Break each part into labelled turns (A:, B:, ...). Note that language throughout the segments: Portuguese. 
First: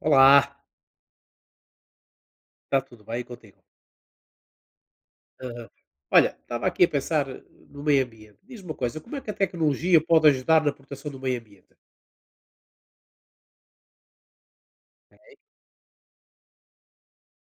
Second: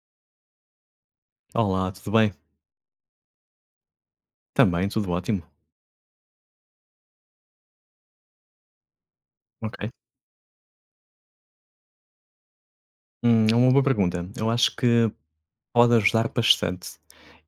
A: Olá,
B: Olá, tudo bem?
A: está tudo bem contigo?
B: Também, tudo ótimo.
A: Aham. Olha, estava aqui a pensar no meio ambiente. Diz-me uma coisa, como é que a
B: Ok.
A: tecnologia pode ajudar na proteção do meio ambiente?
B: É uma boa pergunta. Eu acho que pode ajudar bastante.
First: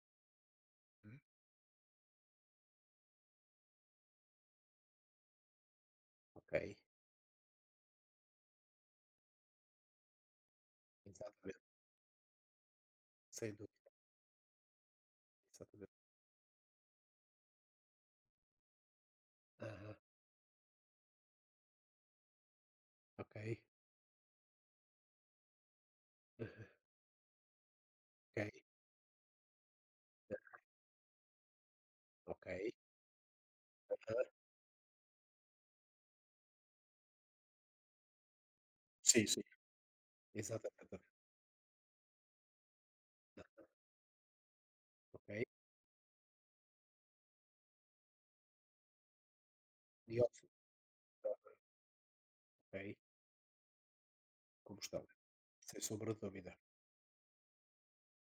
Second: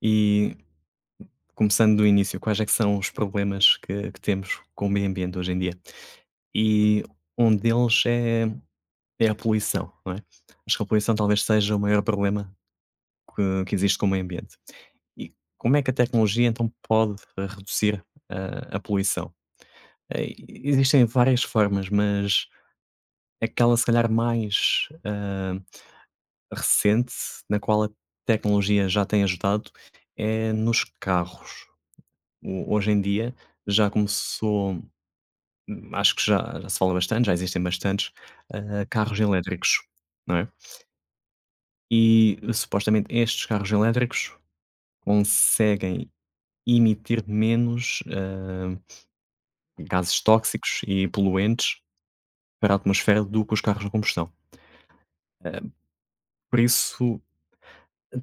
B: E
A: Uhum.
B: começando do início, quais é que são os problemas que temos com o meio ambiente hoje em dia?
A: Ok,
B: E um deles é a poluição, não é? Acho que a poluição talvez
A: exatamente,
B: seja o maior problema
A: sem
B: que
A: dúvida,
B: existe com o meio ambiente. E como é que a
A: exatamente.
B: tecnologia então pode reduzir a poluição?
A: Aham,
B: Existem várias formas, mas
A: ok,
B: aquela se calhar mais
A: aham,
B: recente na qual a
A: ok,
B: tecnologia já tem ajudado é nos carros.
A: ok,
B: Hoje em dia já começou, acho que já se fala bastante, já existem bastantes carros
A: sim, sim,
B: elétricos, não é?
A: exatamente,
B: E supostamente estes
A: ah,
B: carros elétricos
A: ok.
B: conseguem emitir menos gases
A: Dióxido,
B: tóxicos e
A: de carbono,
B: poluentes para a
A: ok,
B: atmosfera do que os carros a combustão.
A: combustão,
B: Ah,
A: sem sombra de dúvida.
B: por isso,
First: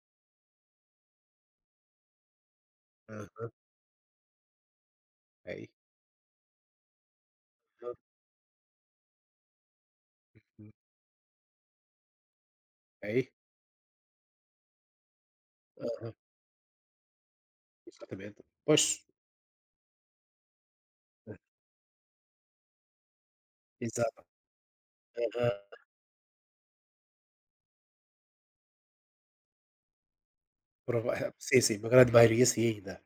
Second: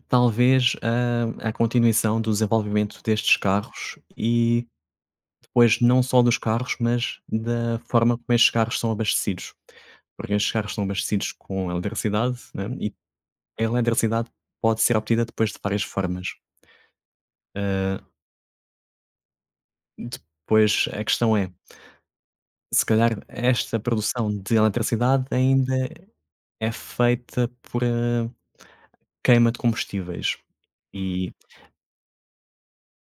B: talvez a continuação do desenvolvimento destes
A: Aham,
B: carros e
A: ok,
B: depois não só dos carros, mas da
A: aham,
B: forma como estes carros são abastecidos. Porque estes
A: uhum,
B: carros são abastecidos com eletricidade, né, e
A: ok,
B: a eletricidade pode ser obtida depois de várias
A: aham,
B: formas. Ah,
A: exatamente. Pois,
B: depois a
A: eh,
B: questão é, se calhar esta
A: exato,
B: produção de eletricidade
A: aham,
B: ainda é feita por, queima de combustíveis. E
A: prova- sim, sim, uma grande maioria sim ainda.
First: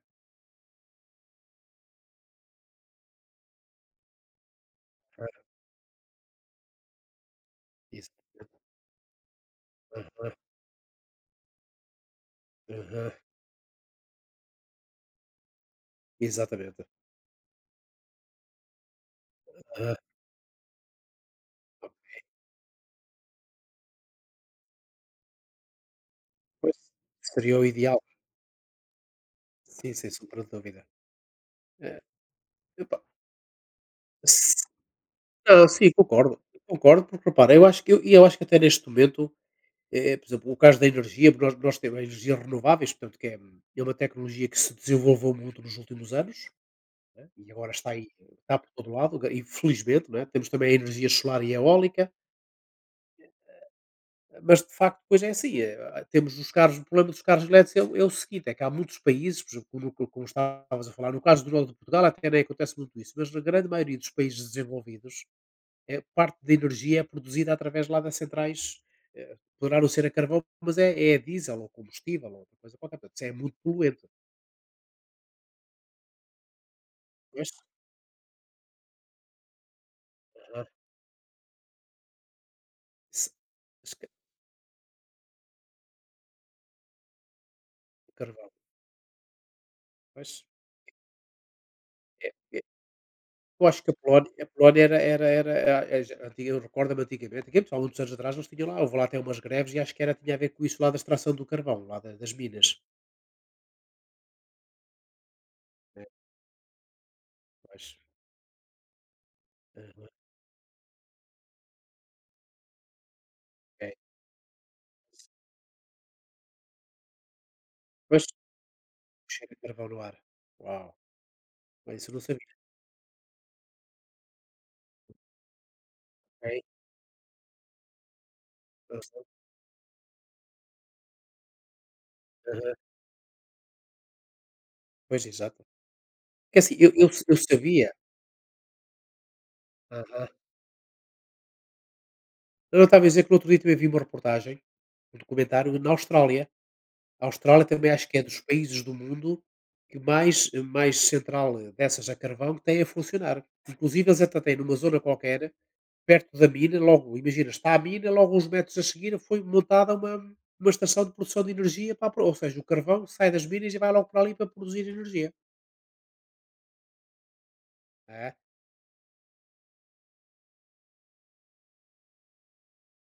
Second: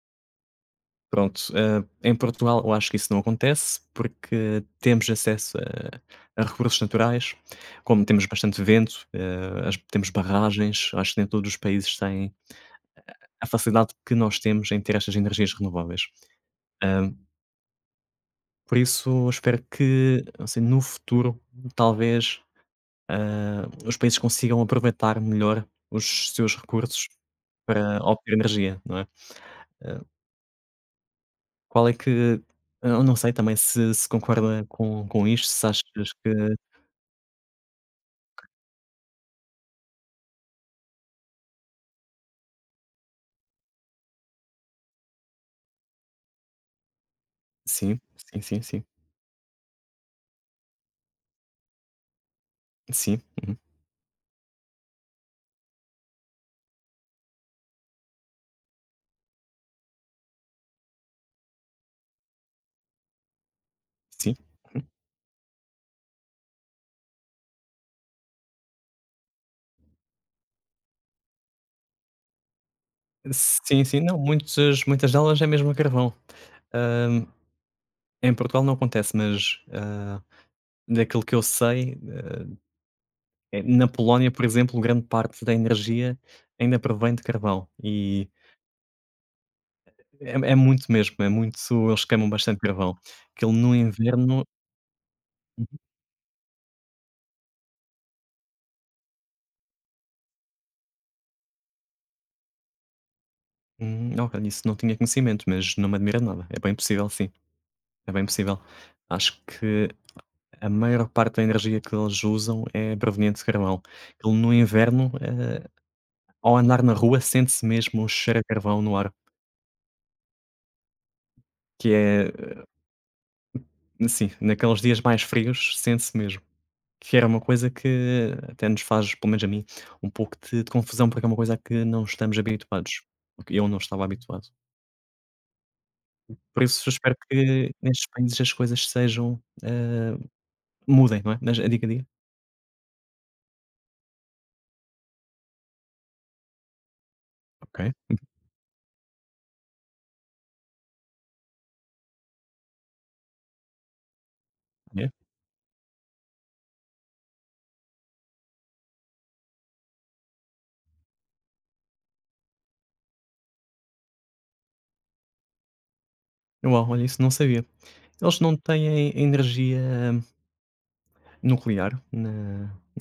B: Pronto, em Portugal eu acho que isso não acontece, porque temos
A: Ah,
B: acesso a recursos naturais, como
A: isso.
B: temos bastante vento, as temos
A: Aham,
B: barragens, acho que nem todos os países têm
A: aham.
B: a facilidade que nós temos em ter estas energias renováveis.
A: Exatamente.
B: Hã, por isso eu espero
A: Aham.
B: que, assim, no futuro, talvez, os países consigam aproveitar melhor os seus
A: Pois,
B: recursos
A: seria o
B: para
A: ideal.
B: obter energia, não é?
A: Sim, sem sombra de dúvida.
B: Qual é
A: Eh,
B: que
A: epá,
B: eu não sei também se
A: s
B: concorda com isto, se
A: não, sim,
B: achas que.
A: concordo. Concordo, porque repara, eu acho que eu acho que até neste momento, por exemplo, o caso da energia, nós temos energias renováveis, portanto, que é é uma tecnologia que se desenvolveu muito nos últimos anos, né, e agora está
B: Sim,
A: aí
B: sim,
A: está
B: sim,
A: por
B: sim,
A: todo lado, infelizmente, não é, temos também a energia solar e eólica.
B: sim. Uhum.
A: Mas de facto depois é assim, temos os carros, o problema dos carros elétricos é o seguinte, é que há muitos países, por exemplo, como estavas a falar, no caso do norte de Portugal até nem acontece muito isso, mas na grande maioria dos
B: Sim,
A: países desenvolvidos, parte da energia é produzida através lá das centrais, poderá não ser a carvão, mas é a diesel ou combustível ou outra coisa qualquer, portanto isso é muito
B: sim, sim.
A: poluente.
B: Não, muitas muitas delas é mesmo a carvão. Hã,
A: Pois,
B: em Portugal não acontece, mas,
A: aham,
B: daquilo que eu sei,
A: se
B: na
A: se ca
B: Polónia, por exemplo, grande parte da energia ainda provém de carvão e
A: carvão,
B: é
A: pois,
B: é muito mesmo, é muito. Eles queimam bastante
A: é.
B: carvão. Aquilo
A: Eu
B: no
A: acho que
B: inverno.
A: a Polónia era era a já antiga. Eu recordo-me antigamente, antigamente, há muitos anos atrás, eles tinham lá, houve lá até umas greves e acho que era, tinha a ver com isso lá, da extração do carvão, lá da das minas,
B: Ok, isso não tinha conhecimento, mas não me
A: né,
B: admira nada, é bem possível sim.
A: mas
B: É bem possível. Acho que
A: aham,
B: a maior parte da energia que eles usam é proveniente de carvão.
A: é.
B: Ele no inverno, ao andar na rua, sente-se mesmo o
A: Pois,
B: cheiro a carvão no ar,
A: cheiro a carvão no ar. Uau,
B: que
A: pois isso eu não
B: é,
A: sabia,
B: assim, naqueles dias mais frios, sente-se mesmo.
A: ok,
B: Que era uma coisa que até nos faz, pelo menos a mim, um pouco de confusão, porque é uma coisa a que não estamos
A: aham.
B: habituados. Porque eu não estava habituado.
A: Pois, exato. Que
B: Por
A: assim,
B: isso, eu espero
A: eu
B: que
A: sabia,
B: nestes países as coisas sejam,
A: aham.
B: mudem, não é? Nas a dia a dia.
A: Eu estava a dizer que no outro dia também vi uma reportagem, um documentário na Austrália. A Austrália
B: Ok,
A: também acho que é dos países do mundo que mais central, dessas a carvão que têm a funcionar. Inclusive eles até têm, numa zona
B: yeah.
A: qualquer, perto da mina, logo, imagina, está a mina, logo uns metros a seguir foi montada uma estação de produção de energia para a pro ou seja, o carvão sai das minas e vai logo para ali para produzir energia.
B: Uau, olha, isso não sabia.
A: É,
B: Eles não têm energia nuclear na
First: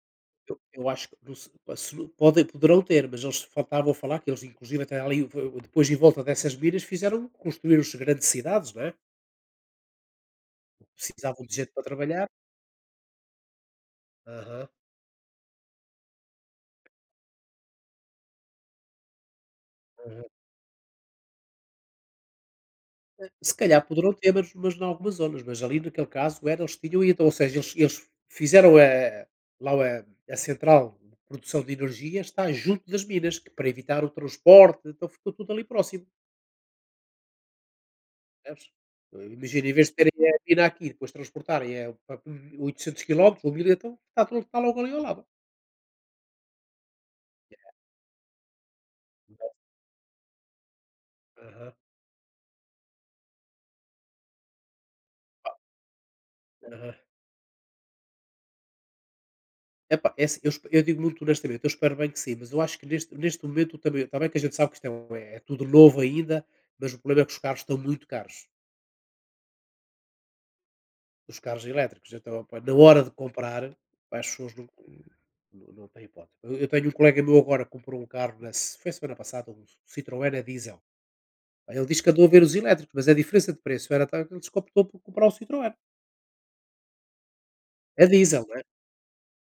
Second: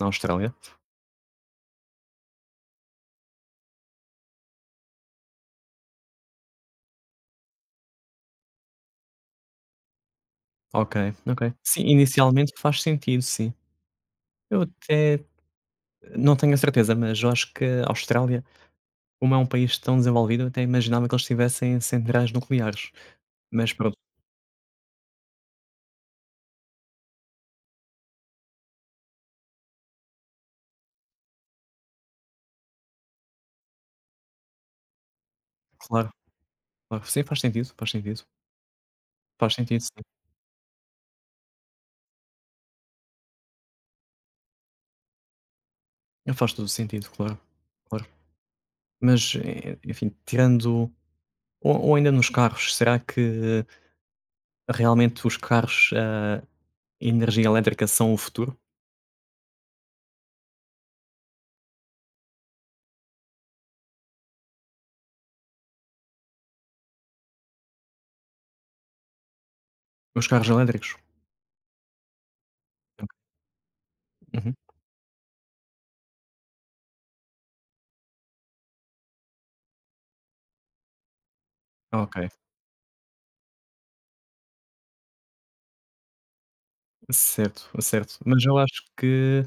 B: na Austrália?
A: eu acho que não se não podem, poderão ter, mas eles faltavam falar que eles inclusive até ali v depois em volta dessas minas fizeram, construíram-se grandes cidades, não é,
B: Ok, ok.
A: precisavam de gente para
B: Sim,
A: trabalhar.
B: inicialmente faz sentido, sim. Eu até não tenho a certeza, mas eu acho que a Austrália, como é um país tão
A: Aham.
B: desenvolvido, eu até imaginava que eles tivessem centrais nucleares.
A: Se
B: Mas
A: calhar
B: pronto,
A: poderão ter, mas em algumas zonas, mas ali naquele caso era, eles tinham, e então, ou seja, eles fizeram, lá a central de produção de energia está junto das minas, que para evitar o transporte, então ficou tudo ali próximo,
B: claro, claro. Sim, faz sentido, faz
A: percebes?
B: sentido.
A: Então,
B: Faz
A: imagina, em
B: sentido,
A: vez de
B: sim.
A: terem a mina aqui, depois transportarem, para 800 quilómetros ou 1000, então está tudo, está logo ali ao lado.
B: Faz todo o sentido, claro, claro. Mas, e enfim, tirando
A: Aham,
B: ou ainda nos carros, será que realmente os carros a
A: aham.
B: energia elétrica são o futuro?
A: Epá, é assim, eu digo muito honestamente, eu espero bem que sim, mas eu acho que neste momento também, que a gente sabe que isto é é tudo novo ainda, mas o problema é que os carros estão muito caros,
B: Os carros elétricos?
A: os carros elétricos. Então, pá, na hora de comprar, pá, as pessoas
B: Uhum.
A: não não têm hipótese. Eu tenho um colega meu agora que comprou um carro na se foi semana passada, um Citroën a diesel. Pá, ele diz que
B: Ok,
A: andou a ver os elétricos, mas a diferença de preço era tal que ele diz que optou por comprar o Citroën,
B: certo,
A: é
B: certo.
A: diesel,
B: Mas
A: não
B: eu
A: é?
B: acho que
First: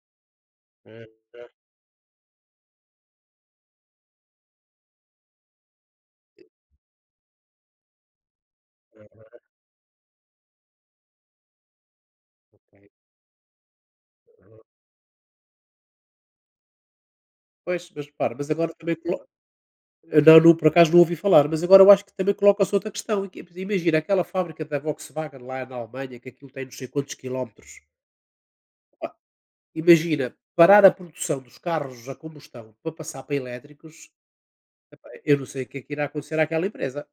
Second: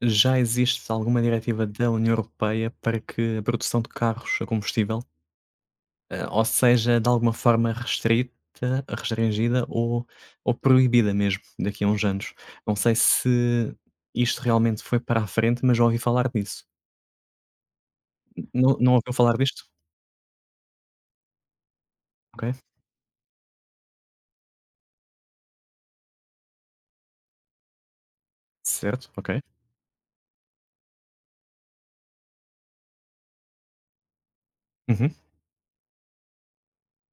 B: já existe
A: Ah,
B: alguma
A: ah,
B: diretiva da União Europeia para que a produção de carros a combustível. Ou seja, de alguma forma restrita,
A: ah,
B: restringida ou proibida mesmo daqui a uns anos. Não
A: ok.
B: sei se isto realmente foi para a frente, mas já ouvi falar disso.
A: Pois, mas para, mas agora
B: Não, não
A: também
B: ouviu
A: colo
B: falar disto?
A: eh, não, não, por acaso não ouvi falar, mas agora eu acho que também
B: Ok,
A: coloca-se outra questão. Imagina aquela fábrica da Volkswagen lá na Alemanha, que aquilo tem não sei quantos quilómetros. Pá,
B: certo, ok.
A: imagina parar a produção dos carros a combustão para passar para elétricos. Epá,
B: Uhum.
A: eu não sei o que é que irá acontecer àquela empresa.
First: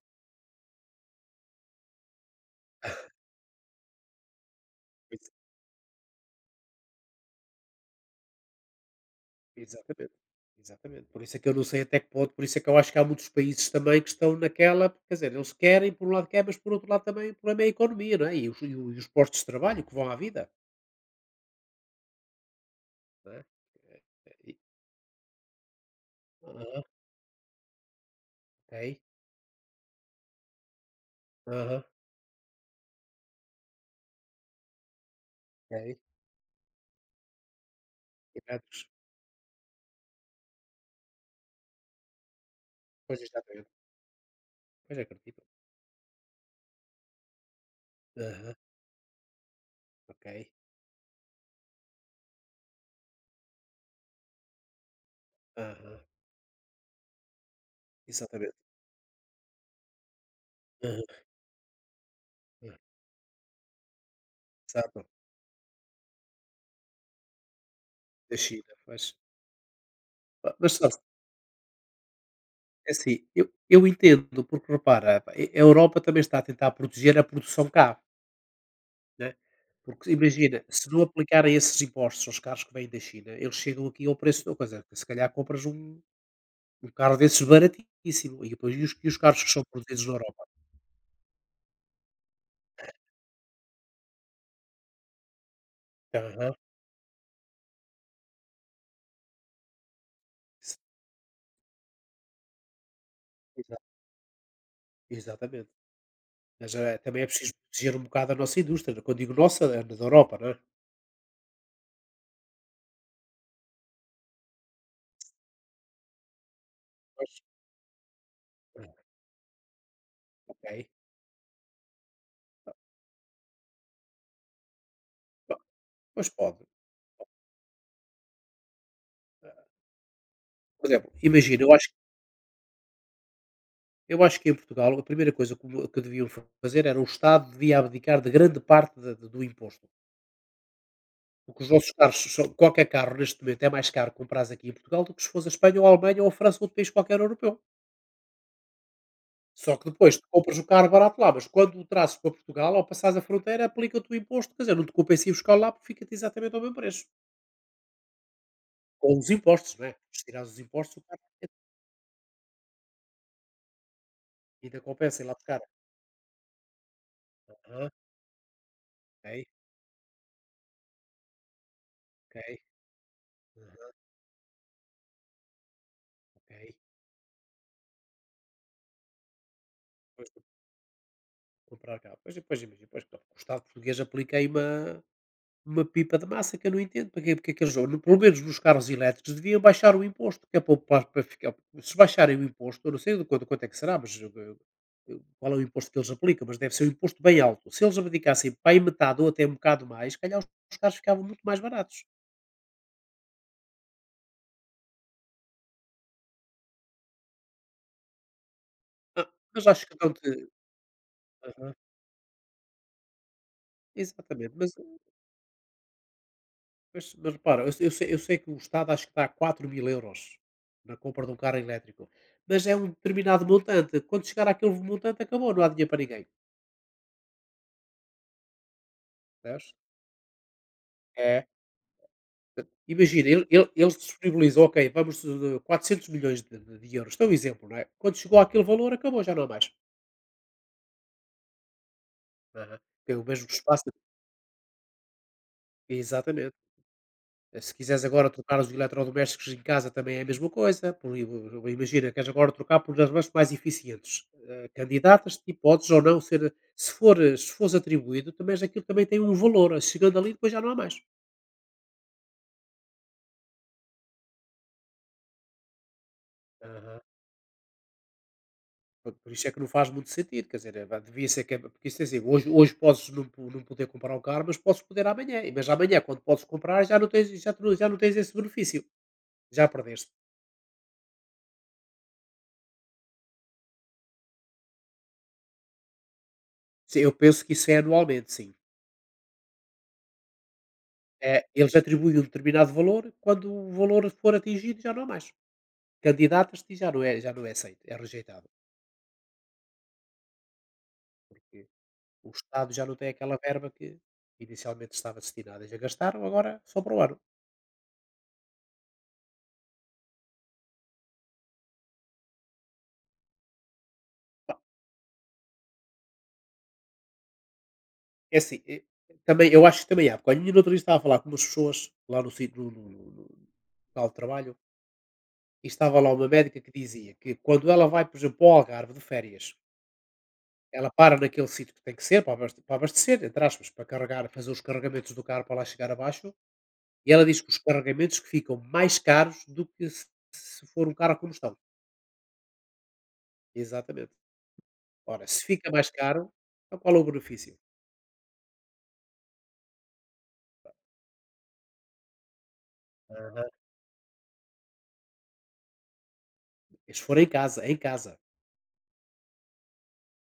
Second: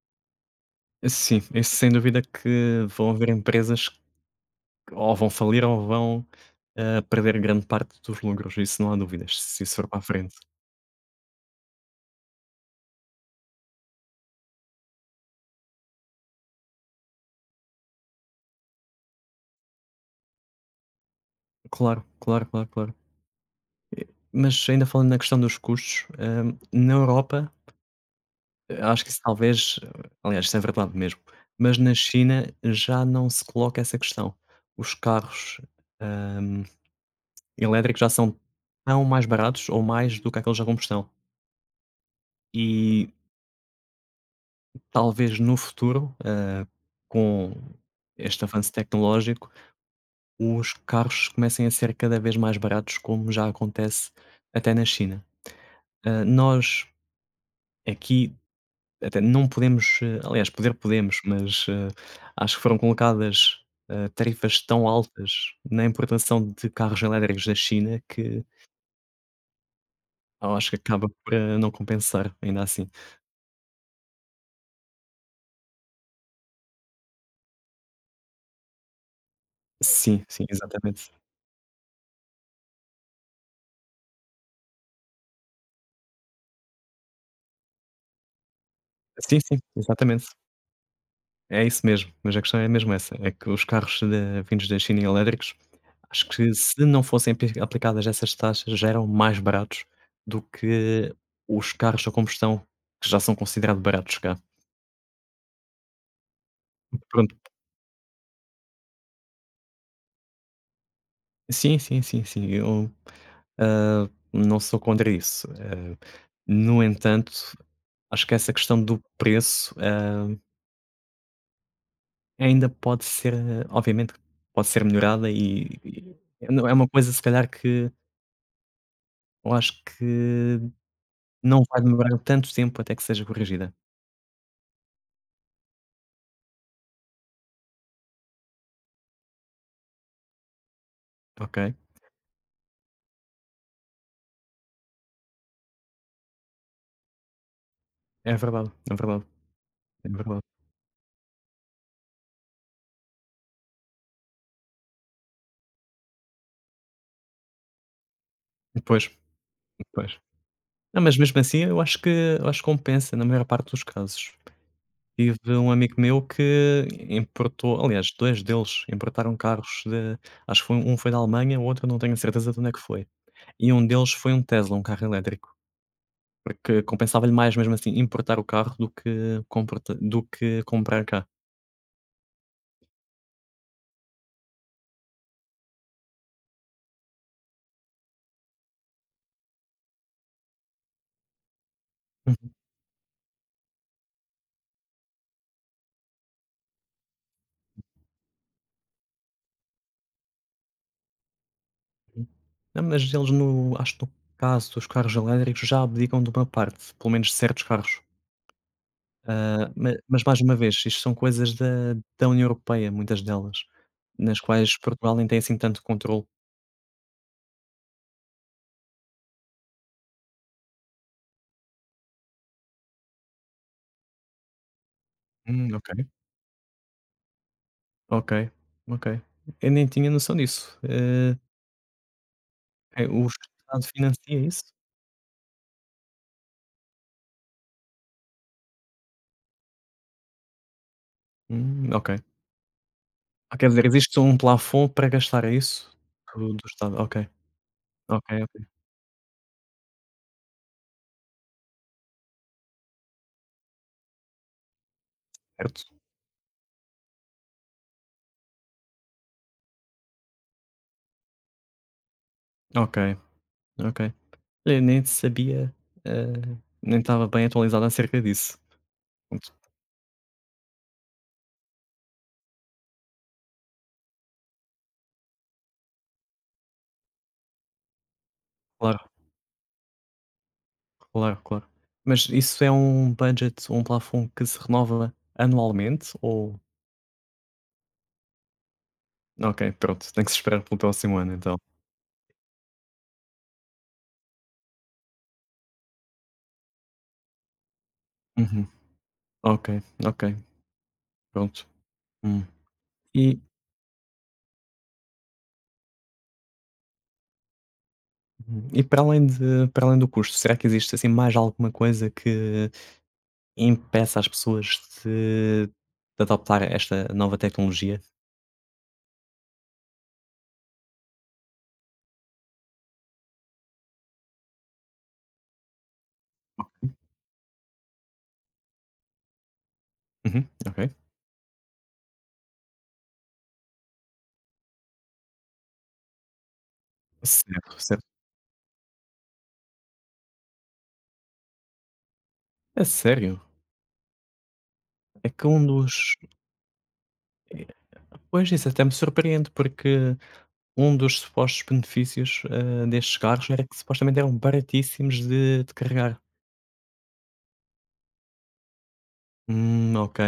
B: Sim, isso sem dúvida que vão haver empresas. Ou
A: Ex-
B: vão falir ou vão, perder grande parte dos lucros, isso não há dúvidas, se isso for para a
A: Exatamente.
B: frente.
A: Exatamente. Por isso é que eu não sei até que ponto, por isso é que eu acho que há muitos países também que estão naquela, quer dizer, eles querem, por um lado querem, mas por outro lado também o problema é a economia, não é? E os postos de trabalho que vão à vida,
B: Claro, claro, claro, claro.
A: não é? É,
B: Eh,
A: é,
B: mas ainda falando na questão dos custos,
A: aham,
B: na Europa,
A: ok.
B: acho que isso talvez aliás, isso é verdade mesmo, mas
A: Aham.
B: na China já não se coloca essa questão. Os carros,
A: Ok.
B: hum, elétricos já são
A: Tirados.
B: tão mais baratos ou mais do que aqueles a combustão. E
A: Pois, exatamente. Pois,
B: talvez
A: acredito.
B: no futuro, com este
A: Aham.
B: avanço tecnológico,
A: Ok.
B: os carros comecem a ser cada vez mais baratos, como já acontece até na China.
A: Aham.
B: Nós aqui
A: Exatamente.
B: até não podemos, aliás, poder
A: Aham.
B: podemos, mas acho que
A: Hã.
B: foram colocadas tarifas tão
A: Exato.
B: altas na importação de carros elétricos da China
A: Da
B: que
A: China, mas
B: eu acho
A: mas
B: que
A: sabe
B: acaba por não compensar ainda assim.
A: é assim, eu entendo, porque repara, pá, e a Europa também está a tentar proteger a produção cá, né, porque
B: Sim, sim,
A: imagina, se não
B: exatamente.
A: aplicarem esses impostos aos carros que vêm da China, eles chegam aqui ao preço de coisa, se calhar compras um carro desses baratíssimo, e depois e os
B: Sim,
A: carros que
B: sim,
A: são produzidos na
B: exatamente.
A: Europa?
B: É isso mesmo, mas a questão é mesmo essa, é que os carros da vindos da China elétricos, acho
A: Aham.
B: que se não fossem aplicadas essas taxas já eram mais baratos do que os carros a combustão, que já são
A: Exa
B: considerados baratos cá.
A: exatamente. Mas, também é
B: Pronto.
A: preciso proteger um bocado a nossa indústria. Quando digo nossa, é da Europa, não é?
B: Sim, sim, sim, sim, eu, não sou contra isso. No entanto,
A: Pois.
B: acho que essa questão
A: Ah,
B: do preço, ah,
A: ok.
B: ainda pode ser, obviamente, pode ser melhorada
A: Bom,
B: e
A: mas pode.
B: não é uma coisa se calhar que eu acho que
A: Por exemplo, imagina,
B: não vai demorar tanto tempo até que seja corrigida,
A: eu acho que em Portugal a primeira coisa que deviam fazer era, o Estado devia abdicar de grande parte do imposto.
B: ok?
A: Porque os nossos carros, qualquer carro neste momento é mais caro comprar aqui em Portugal do que se fosse a Espanha ou a Alemanha ou a França ou outro país qualquer europeu.
B: É verdade, é verdade,
A: Só que
B: é
A: depois tu
B: verdade.
A: compras o carro barato lá, mas quando o trazes para Portugal, ao passares a fronteira, aplica-te o imposto, quer dizer, não te compensa ir buscar lá porque fica-te exatamente ao mesmo preço.
B: Pois,
A: Com os impostos, não é?
B: pois.
A: Se tirares os impostos, o
B: Não, mas
A: carro
B: mesmo assim eu acho que compensa na maior parte dos casos.
A: ainda compensa ir lá
B: Tive
A: buscar.
B: um amigo meu que importou,
A: Aham,
B: aliás 2 deles importaram
A: ok,
B: carros de, acho que foi um foi da Alemanha, o outro não tenho
A: ok,
B: certeza de onde é que foi. E um
A: aham,
B: deles foi um Tesla, um carro elétrico.
A: ok.
B: Porque compensava-lhe mais mesmo assim importar o carro do que comporta do
A: Depois vou
B: que comprar cá.
A: comprar cá. Pois, depois imagina, pois claro, o Estado português aplica aí uma pipa de massa que eu não entendo para quê, porque é que eles, pelo menos nos carros elétricos, deviam baixar o imposto, que é para, para, para ficar. Se baixarem o
B: Uhum,
A: imposto, eu não sei de quanto, quanto é que será, mas eu qual é o imposto que eles aplicam, mas deve ser um imposto bem alto. Se eles abdicassem para aí metade ou até um bocado mais, se calhar os carros ficavam muito mais baratos.
B: uhum. Não, mas eles acho que no caso dos carros elétricos já abdicam de uma parte, pelo menos certos carros.
A: Ah, mas acho
B: Ma
A: que
B: mas
A: dão-te.
B: mais uma vez, isto são coisas da União Europeia, muitas delas, nas
A: Exatamente, mas
B: quais Portugal nem tem assim tanto controle.
A: repara, eu sei, eu sei que o Estado acho que dá 4000 euros na compra de um carro elétrico, mas é um determinado montante, quando chegar àquele montante acabou, não há dinheiro
B: Ok.
A: para ninguém,
B: Ok, ok. Eu
A: percebes?
B: nem tinha noção disso.
A: É. Imagina,
B: O Estado
A: eles
B: financia
A: disponibilizam,
B: isso?
A: ok, vamos, quatrocentos milhões de euros, isto é um exemplo, não é? Quando chegou àquele valor acabou, já não há mais.
B: Ok.
A: Aham. É o mesmo
B: Quer dizer,
A: espaço
B: existe um plafond para gastar, é isso?
A: exatamente.
B: Do Estado, ok,
A: Se quiseres agora
B: ok,
A: trocar
B: ok,
A: os eletrodomésticos em casa também é a mesma coisa. Por, imagina, queres agora trocar por armas mais eficientes. Eh, candidatas-te e podes ou
B: certo.
A: não ser, se for, se fores atribuído, também aquilo também tem um valor. Chegando ali, depois já não há mais.
B: Ok, ok. Olha, nem sabia, eh, nem
A: Aham.
B: estava bem atualizado acerca disso.
A: Por isso é
B: Pronto,
A: que não faz muito sentido, quer dizer, vá, devia ser que, porque isso é assim, hoje, hoje podes não, não poder comprar um carro, mas podes poder amanhã, mas amanhã, quando podes comprar, já não tens, já, tu já não tens esse benefício,
B: claro,
A: já perdeste.
B: claro, claro. Mas isso é um budget, um plafond que se renova anualmente ou.
A: Sim, eu penso que isso é anualmente, sim.
B: Ok, pronto, tem que se esperar pelo próximo ano
A: Eh,
B: então.
A: eles atribuem um determinado valor, quando o valor for atingido já não há mais. Candidatas-te e já não é aceito, é rejeitado,
B: Uhum, ok, ok,
A: porque
B: pronto.
A: o
B: Hum.
A: Estado já não tem aquela
B: E
A: verba que inicialmente estava destinada, já gastaram, agora só para o ano.
B: e para além do custo, será que existe, assim, mais alguma coisa que impeça as
A: Pá,
B: pessoas de adoptar esta nova tecnologia?
A: é assim, também, eu acho que também há, porque olha, ainda no outro dia estava a falar com umas pessoas lá no sítio, no local de trabalho, e estava lá uma médica que dizia que quando ela vai, por exemplo, ao Algarve de férias,
B: Uhum,
A: ela
B: ok.
A: para naquele sítio que tem que ser para para abastecer, entre aspas, para carregar, fazer os carregamentos do carro para lá chegar abaixo. E ela diz que os
B: Certo, certo.
A: carregamentos que ficam mais caros do que se for um carro a combustão.
B: É sério?
A: Exatamente. Ora,
B: É
A: se
B: que um
A: fica mais
B: dos,
A: caro, então qual é o benefício?
B: pois, isso até me surpreende, porque um dos supostos benefícios, destes
A: Aham.
B: carros era que supostamente eram baratíssimos de carregar.
A: E se for em casa,
B: Ok,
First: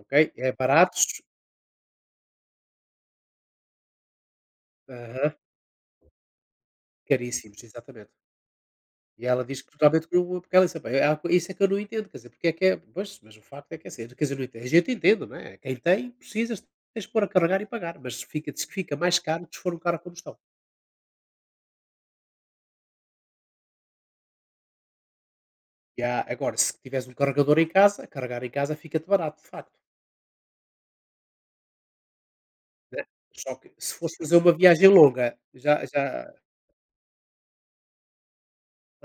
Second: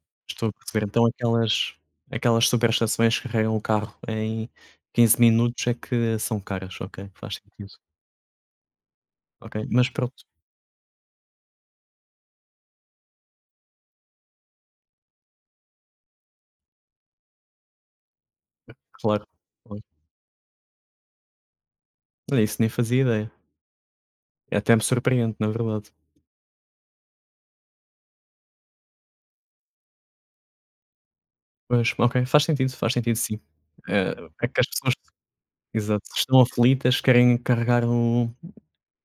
A: ok?
B: estou
A: É
B: a perceber. Então
A: baratos,
B: aquelas superestações que carregam o carro em 15
A: aham,
B: minutos é que são caras. Ok, faz
A: caríssimos,
B: sentido.
A: exatamente. E ela
B: Ok,
A: diz que
B: mas
A: totalmente que
B: pronto,
A: o porque ela disse: "Epá, é a, isso é que eu não entendo, quer dizer, porque é que é, pois, mas o facto é que é assim, quer dizer, não entendo, a gente entende, não é? Quem tem, precisas, tens que pôr a carregar e pagar, mas fica, diz que fica mais
B: claro,
A: caro que se for um
B: claro.
A: carro a combustão.
B: Olha, isso nem fazia ideia. Até me surpreende, na verdade.
A: E há agora, se tiveres um carregador em casa, carregar em casa fica-te barato, de facto.
B: Mas, ok, faz
A: Né?
B: sentido sim.
A: Só que se
B: Eh,
A: fosse fazer
B: é
A: uma
B: que as
A: viagem
B: pessoas,
A: longa,
B: exato,
A: já
B: estão aflitas, querem carregar o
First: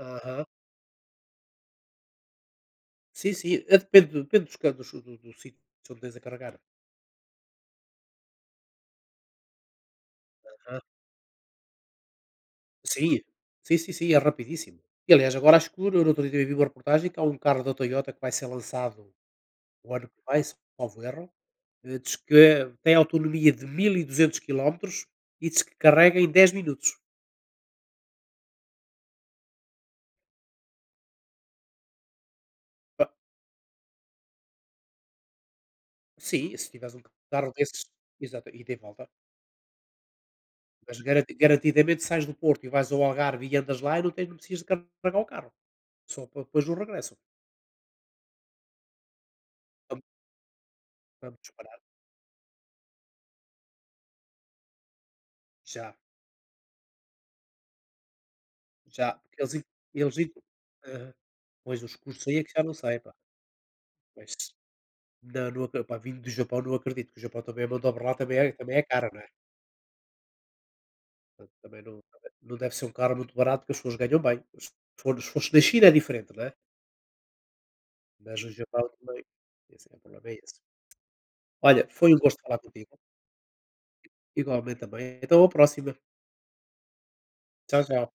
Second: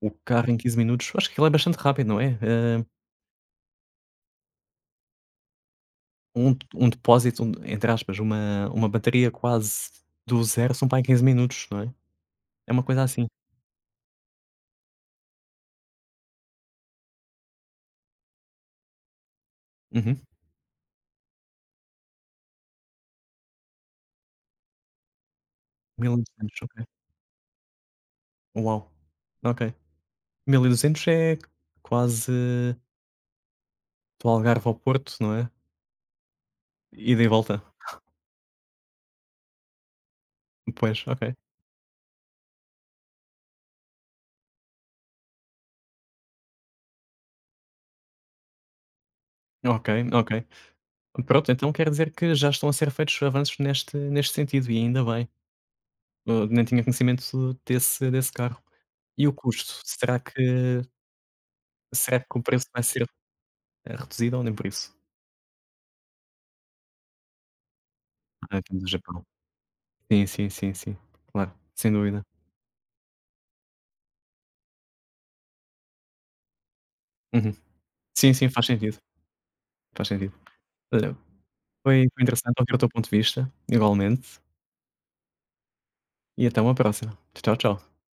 B: o carro em 15 minutos. Acho que aquilo é bastante rápido, não é?
A: Sim, sim, depende dos do do sítio onde tens a carregar.
B: Um depósito, um entre aspas, uma bateria quase do zero
A: Aham.
B: são para em 15 minutos, não é? É uma coisa
A: Sim.
B: assim.
A: Sim, sim, sim, é rapidíssimo. E aliás agora acho que eu no outro dia eu vi uma reportagem que há um carro da Toyota que vai ser lançado o ano
B: Uhum.
A: que vem, salvo erro, diz que tem autonomia de 1200 quilómetros e diz que carrega em 10
B: 1200, ok.
A: minutos.
B: Uau! Ok. 1200 é quase
A: Pa
B: do Algarve ao Porto, não é?
A: sim, se tiveres um
B: Ida e
A: carro
B: volta.
A: desses, exato, ida e de volta. Mas
B: Pois, ok.
A: garantidamente sais do Porto e vais ao Algarve e andas lá e não tens, não precisas de carregar o carro, só para depois o regresso.
B: Ok,
A: Vamos
B: ok.
A: vamos
B: Pronto, então
A: parar,
B: quer dizer que já estão a ser feitos avanços neste sentido e ainda bem.
A: já,
B: Eu nem tinha conhecimento desse carro.
A: já,
B: E o
A: porque
B: custo?
A: eles
B: Será
A: in
B: que
A: aham. Pois os
B: será
A: cursos aí
B: que o
A: é que já
B: preço
A: não
B: vai
A: sei,
B: ser,
A: pá, mas
B: reduzido ou nem por isso?
A: não, não acre pá, vindo do Japão não acredito, que o Japão também, a mão de obra lá também é, também é
B: Vindo do
A: cara, não
B: Japão.
A: é?
B: Sim, sim, sim, sim.
A: Portanto,
B: Claro,
A: também
B: sem
A: não,
B: dúvida.
A: também não deve ser um carro muito barato, que as pessoas ganham bem. Se fosse na China é diferente, não é?
B: Uhum. Sim,
A: Mas
B: sim,
A: no
B: faz
A: Japão
B: sentido,
A: também, esse é o
B: faz
A: problema
B: sentido.
A: é esse.
B: Olha,
A: Olha,
B: foi
A: foi um
B: foi
A: gosto falar
B: interessante ouvir o teu
A: contigo,
B: ponto de vista, igualmente,
A: igualmente também, então à próxima.
B: e até uma próxima. Tchau, tchau.
A: Tchau, tchau.